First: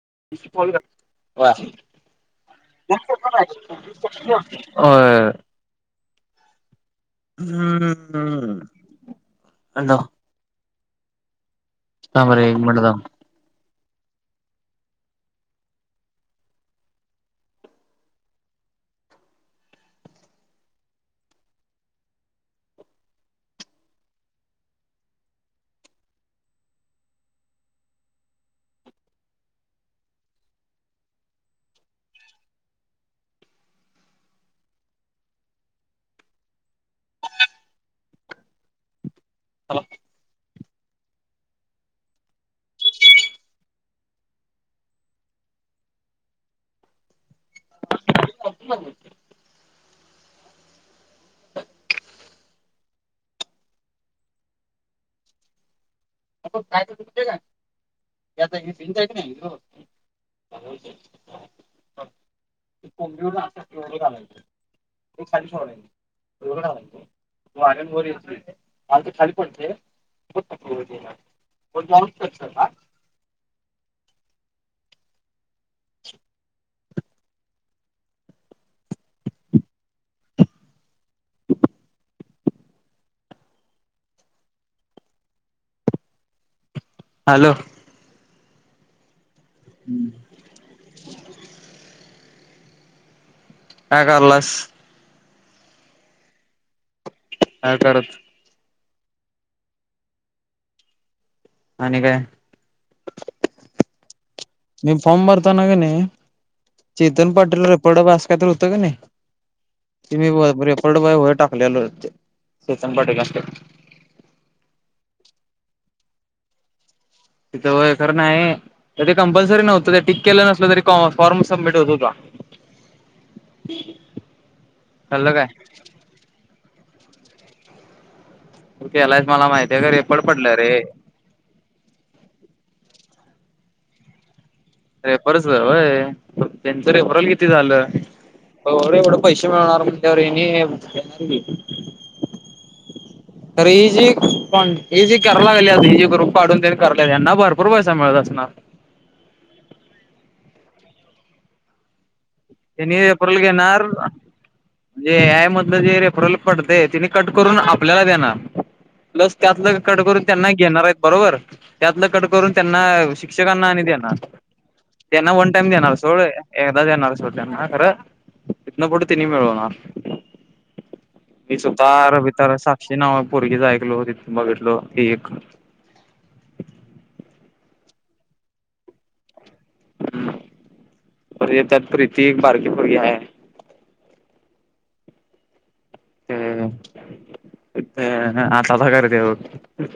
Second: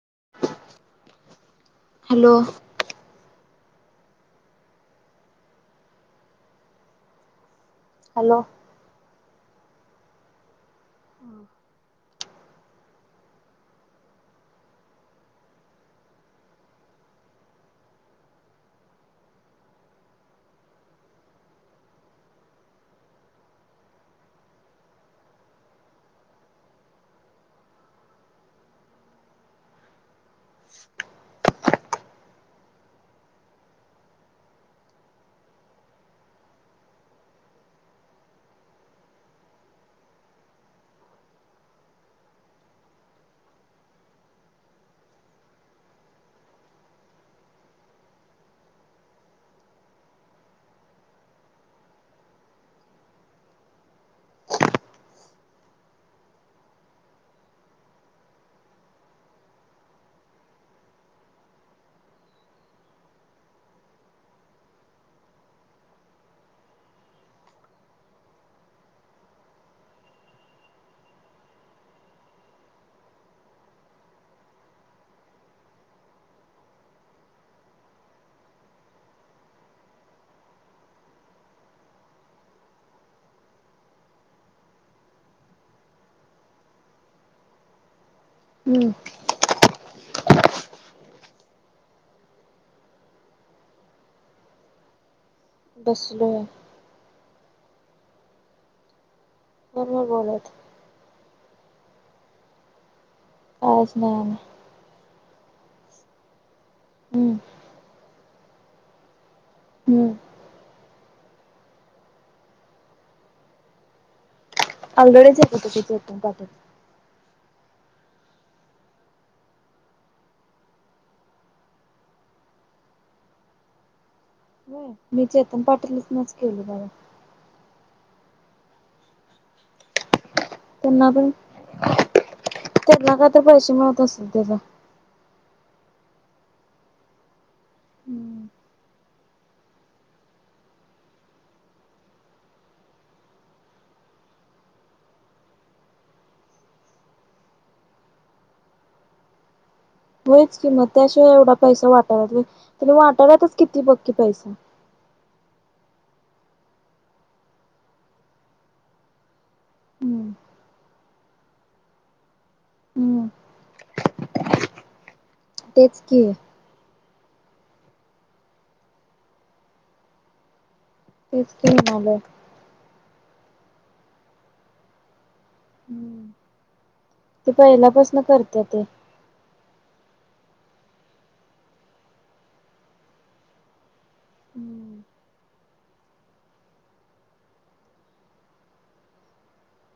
[unintelligible] [unintelligible] होय. Hello. Hello हम्म. Hello. थांब रे एक मिनिट थांब. [inaudible] [inaudible] [inaudible] [inaudible] [inaudible] हॅलो? हम्म. हम्म. काय करायलास? बसलोय. काय करत? फोन वर बोलत. आणि काय? कायच नाही आम्ही. असताना कणी चेतन हम्म. पाटील रेपड ब अस कायतर होत कणी? तुम्ही हम्म [unintelligible] ड वर टाकलल चेतन पाटील अस. गडेच होत ते चेतन पाटील. तिथं व्हय खर नाही तर ते कंपल्सरी नव्हत ते टीक केलं नसल तरी फॉर्म सबमिट होत होता. मी कळलं काय चेतन पाटील नाच केलं. हा. तू केलायस मला माहिती आहे रेपड पडल रे. तेना काय तर पैसे मिळत असतील त्याच. रेफरच वय त्यांच रेफरल किती झालं? एवढं पैसे मिळणार म्हणल्यावर हेनी देणार की. अरे ही जी पण ही जी कराय लागल्यात ही जी ग्रुप काढून त्यांनी कराल्यात यांना भरपूर पैसा मिळत असणार. होयच की म त्या शिवाय एवढा पैसा वाटत ल्यात व्हय. तेनी त्यांनी रेफरल वाटाल्यातच किती बग की पैसा. मधल जे रेप्रल पडतय तिनी कट करून आपल्याला देणार. प्लस त्यात कट करून हम्म त्यांना घेणार आहेत बरोबर त्यातलं कट करून त्यांना हम्म शिक्षकांना आणि देणार. त्यांना वन टाइम देणार तेच सोड की एकदा देणार सोड त्यांना खरं इतन फूड तिनी मिळवनार. तेच ती की म्हणालोय सुतार- बितार साक्षी नाव पोरगीच ऐकलो तिथ बघितलो ती एक. ती पहिल्यापासन करत्या ते. त्यात प्रीती एक बारकी पोरगी हाय. हम्म हम हाताला करतीया बग.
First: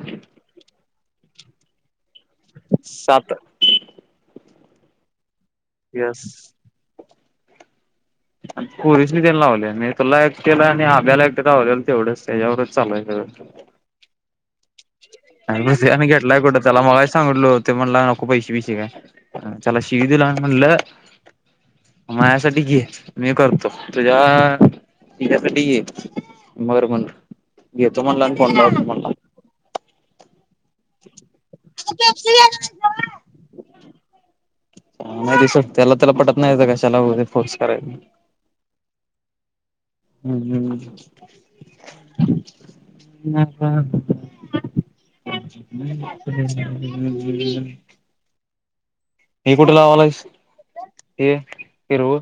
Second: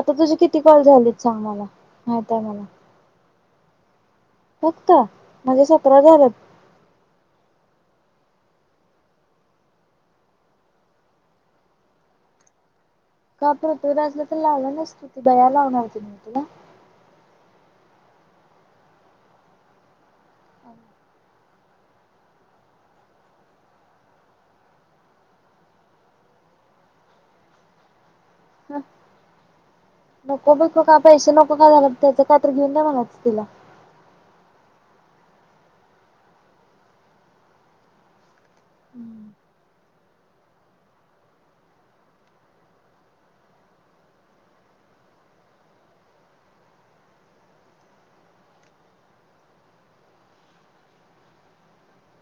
आता तुझी किती कॉल झालीत? सांग मला. माहिती हाय मला. ठीक [unintelligible] फक्त. माझे सतरा झालेत. पोरीसनी त्यां लावले, मी तुला एकट केलं, आणि आब्याला एकटे आवलेलं तेवढंच त्याच्यावर. चालय [unintelligible] कल्याून. अ घेतटलाय कुठं त्याला मला सांगल. म्हणला नको पैसे बी श का चला शिक दिला. लं. माझ्यासाठी घे मी करतो, तुझ्या तिज्यासाठी घे बर म्हणला घेतो म्हणला आणि फोन लावतो म्हणला. [unintelligible] को बिको काय पैसे नको [unintelligible] त्याचं कायतर घेऊन द्या म्हणाव तिला. नाही ते सोड त्याला त्याला पटत नाही तर कशाला वगैरे फोर्स करायचा. हम्म हम्म. [unintelligible] हे कुठे लावालायस? हे हिरवं?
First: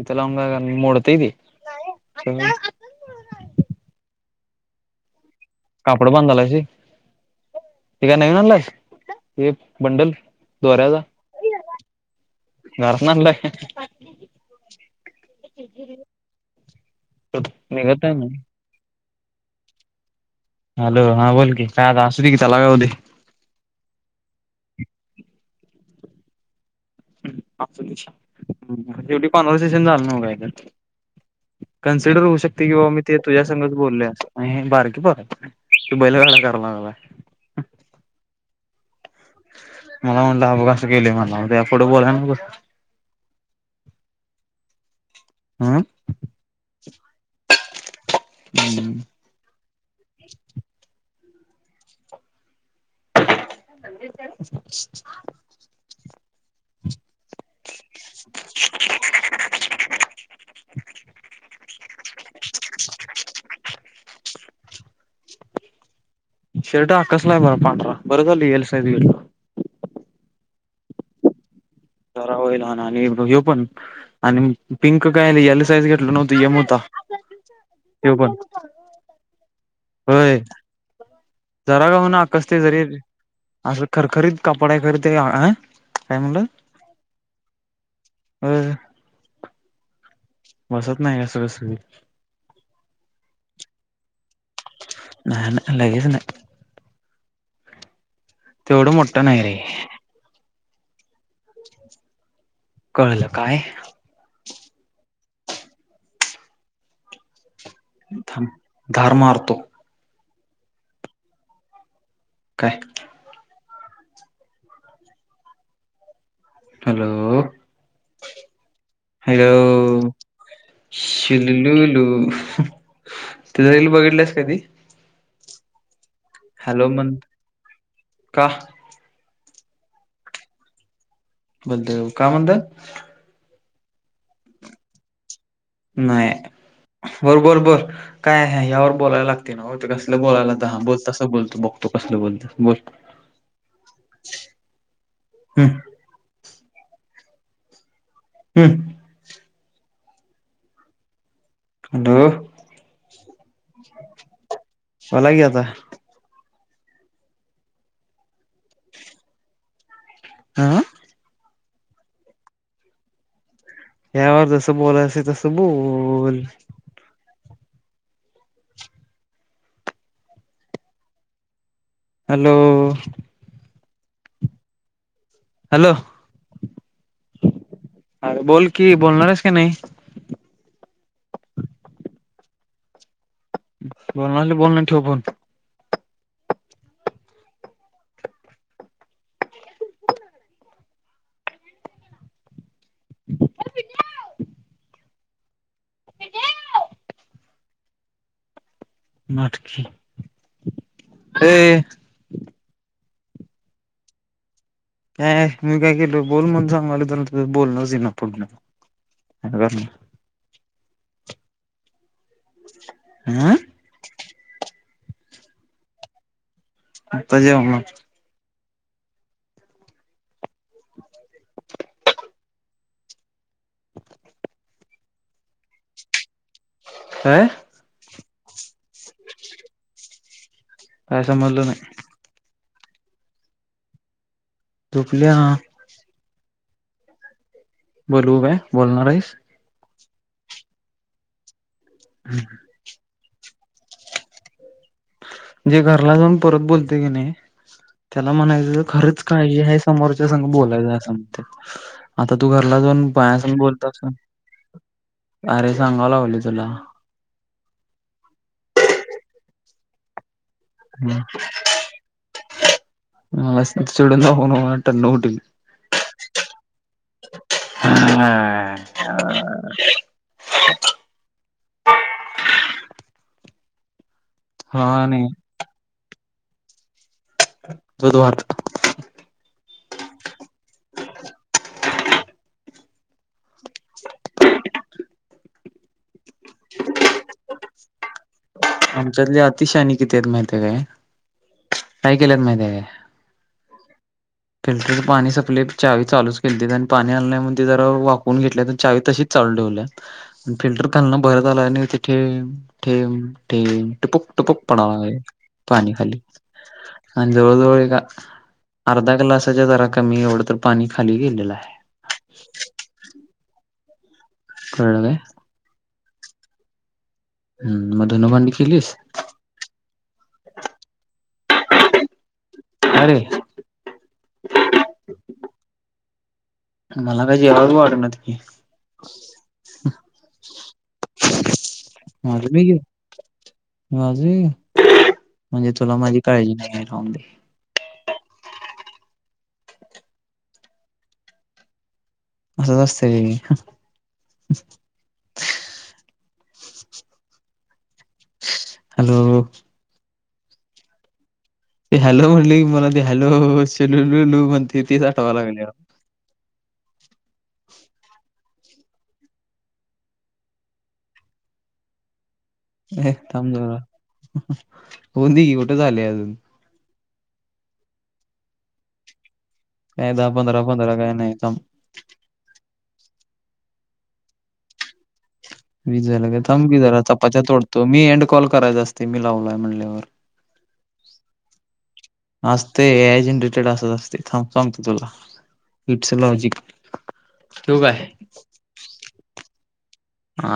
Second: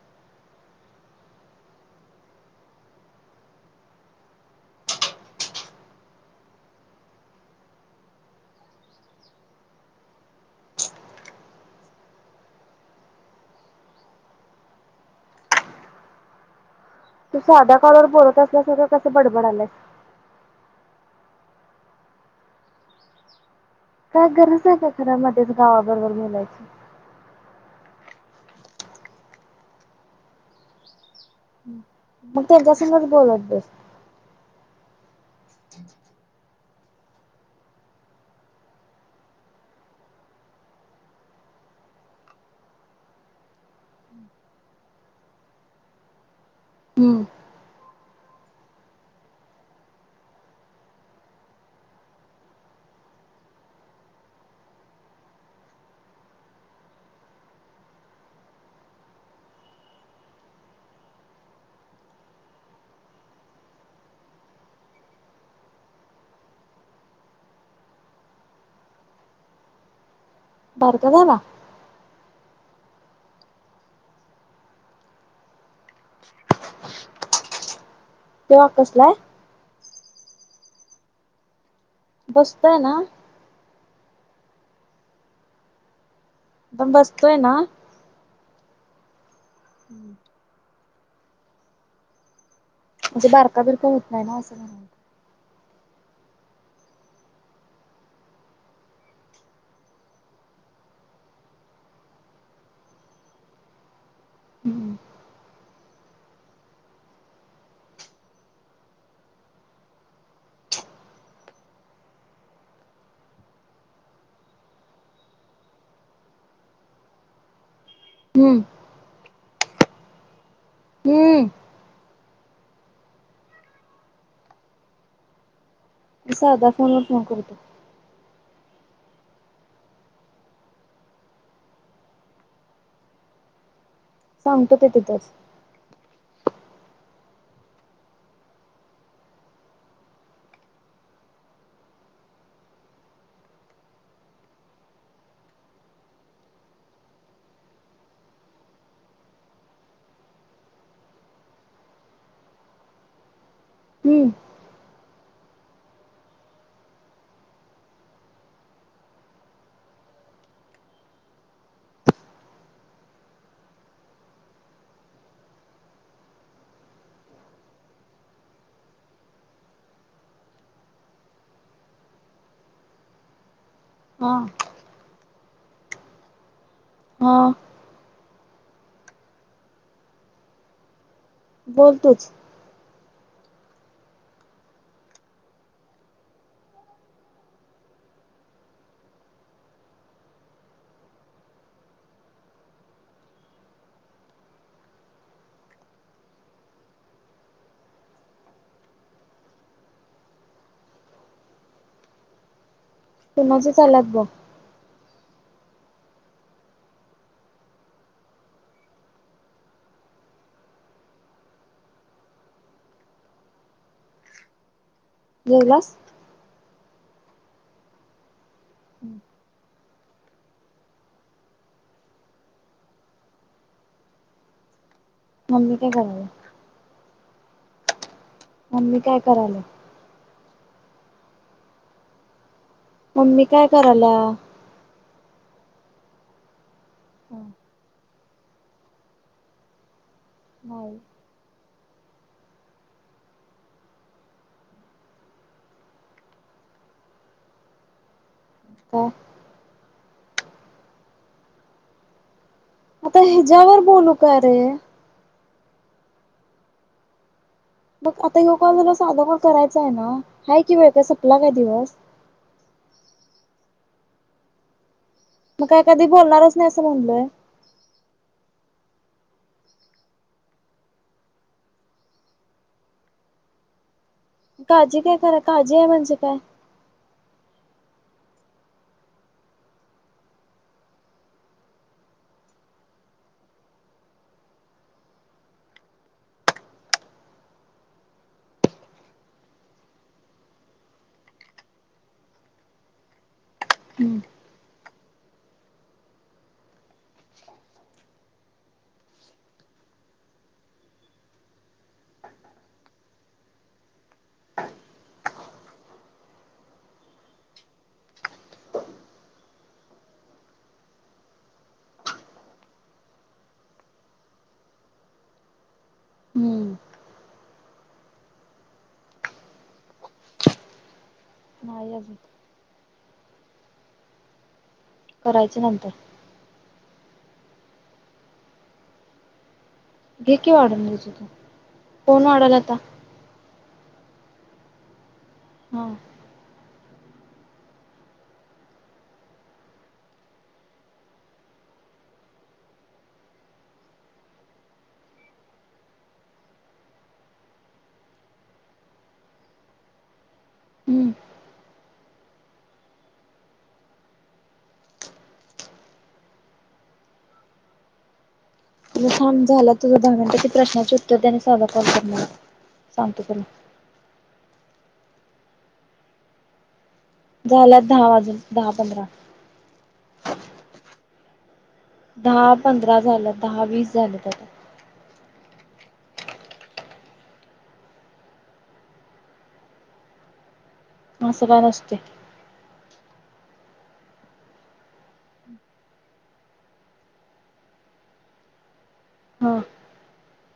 इथला लावून काय कर मोडतंय ते [unintelligible] कापड बांधालायस होय? हे काय नवीन आणलायस? [unintelligible] हे बंडल दोऱ्याचा घरातन आणलायस. तू साधा कॉलवर बोलत असला [unintelligible] बडबडालाय. हॅलो हां बोल की काय आता असू दे की त्याला काय होतंय? काय गरज आहे का खरं मधेच गावाबरोबर बोलायचं? हम्म असुदे हम्म शेवटी काँवर्सेशन झालं ना कायतर. कन्सिडर होऊ मग शकतंय की बाबा मी त्यांच्यासंगच ते बोलत बस. तुझ्यासंगच बोललोय असं आणि हे बारकी पोरं आहेत ना. [unintelligible] लागलाय. मला म्हणला अ बघा कसं केलेयं म्हणला, या पुुढे बोलणार कसं? अह. हम्म [unintelligible] ह ह. [unintelligible] [unintelligible] शर्ट आकसलायं बघा पांढरा बर झालं, एल साईज लिलो. बारका झाला? जरा होय लहान आणि हो पण आणि पिंक काय एल साइज घ घेतलो नव्हतो, एम होता. [unintelligible] झालं की. त्यो आकसलाय? होय. जरा का हुना आकसतयं बसतोय जरी ना अस खर खरीद कापडा हाय खरं ते आ पण बसतोय ना? अ [unintelligible] बसत नाही ग सगळ [unintelligible] म्हणजे बारका बिरका होत नाही ना, असं म्हणायचं. नाही नाही लगेच नाही तेवढं मोठं नाही रे कळलं काय? हम्म. थांब धार मारतो. काय? हॅलो? हम्म. हॅलो? हम्म शिल्लू लू हंम त्याच रील बघितलंस कधी तु साधा हॅलो फोन च म्हण नको करू तु का बलदेव काय म्हणतंय सांगतो ते तिथच नाही बर बर बर काय आहे ह्यावर बोलायला लागतय न्हव ते कसल बोलायला तर ह बोल तस बोलतो बघतो कसल बोलत बोल हम् हम्म हॅलो हम्म [inaudible] बोला की आता आह यावर जसं बोलायचं असतय तसं बोल हॅलो हा. हॅलो हा. अरे बोल कि बोलणार आहेस की नाही. बोल तूच बोलणार बोल नाही तर ठेव फोन [inaudible] नाटकी ए कोणाच झाल्यात बग ऐ मी काय केलो बोल म्हनून सांगालोय तर बोलणच येइना पुढण आता काय सांगणार अम जेवलास आता जेवनार हम्म्म [inaudible] ममी काय करालिया आं मम्मी काय करालिया? काय समजलं नाही मम्मी काय करायला झोपलीया. हम बोलऊ काय बोलणार आहेस. नाही हम् जे घरला जाऊन परत बोलतय की नाय त्यात त्याला म्हणायचं काय खरंच काळी हायस समोरच्या संघ बोलाय सांगतात. आता तू घरला जाऊन आता बायासंग हिच्या्यावर बोलतास बोलू का रे अरे सांगा लागलोय तुला मग आता ह्यो काय झालं साधं कॉल करायचं आहे ना? हाय की वेळ काय सपला काय दिवस? मला चिडून दाखवू नको टन उठील मग काय कधी बोलणारच नाही असं म्हणलोय. [inaudible] हा काळजी घे नाही खरं काळजी आहे म्हणजे काय? बुधवार [inaudible] आमच्यातले अतीशहाणी किती आहेत माहिती आहे काय? काय केल्यात माहिती आहे काय? हम्म फिल्टरच पाणी सपलय चावी चालूच केलतीत आणि पाणी आलं नाही म्हणून ते जरा वाकवून घेतल्यात आणि चावी तशीच चालू ठेवल्यात. आणि फिल्टर खालनं भरत आलंय आणि तेे थेंब थेंब थेंब टुपूक टुपूक पडाय लागलंय पाणी खाली, आणि जवळ जवळ एक अर्धा ग्लासाच्या जरा कमी एवढं तर पाणी खाली गेलेलं आहे. कळलं काय? हम्म. हम्म म धुणभांडी केलीस? नाही अजुन. का रे? करायचे नंतर मला काय जेवायला, बी वाढनात की? घे की, वाढून तुज तू कोण वाढल आता. दे ये. म्हणजे, हा तुला माझी काळजी नाही आहे. जाऊदे असंच असतयं. हॅलो! हम्म ते हॅलो! म्हणले की मला ते हॅलो! शुलुलूलू म्हणतयं तेच आठवाय लागलयं आता. थांब झालेत, तुझं दहा मिनिट प्रश्नाचे उत्तर दे आणि साधा कॉल कर मला. ए सांगतो तुला. थांब जरा होऊ देल की, कुठ झालंय अजुन? झाल्यात दहा वाजून दहा पंधरा. काय दहा पंधरा- पंधरा काय नाही, थांब. दहा पंधरा झाल्यात दहा, वीस झालंत, आता. वीस झालं काय थांब की जरा, चपाच्या तोडतो मी एंड कॉल करायचा असतंय, मी लावलयं म्हणल्यावर. असं काय नसतंय. असतयं ए आय जनरेटर असचं असतयं थांब सांगतो तुला, इट्स लॉजिक ठेवू काय? हा. हा.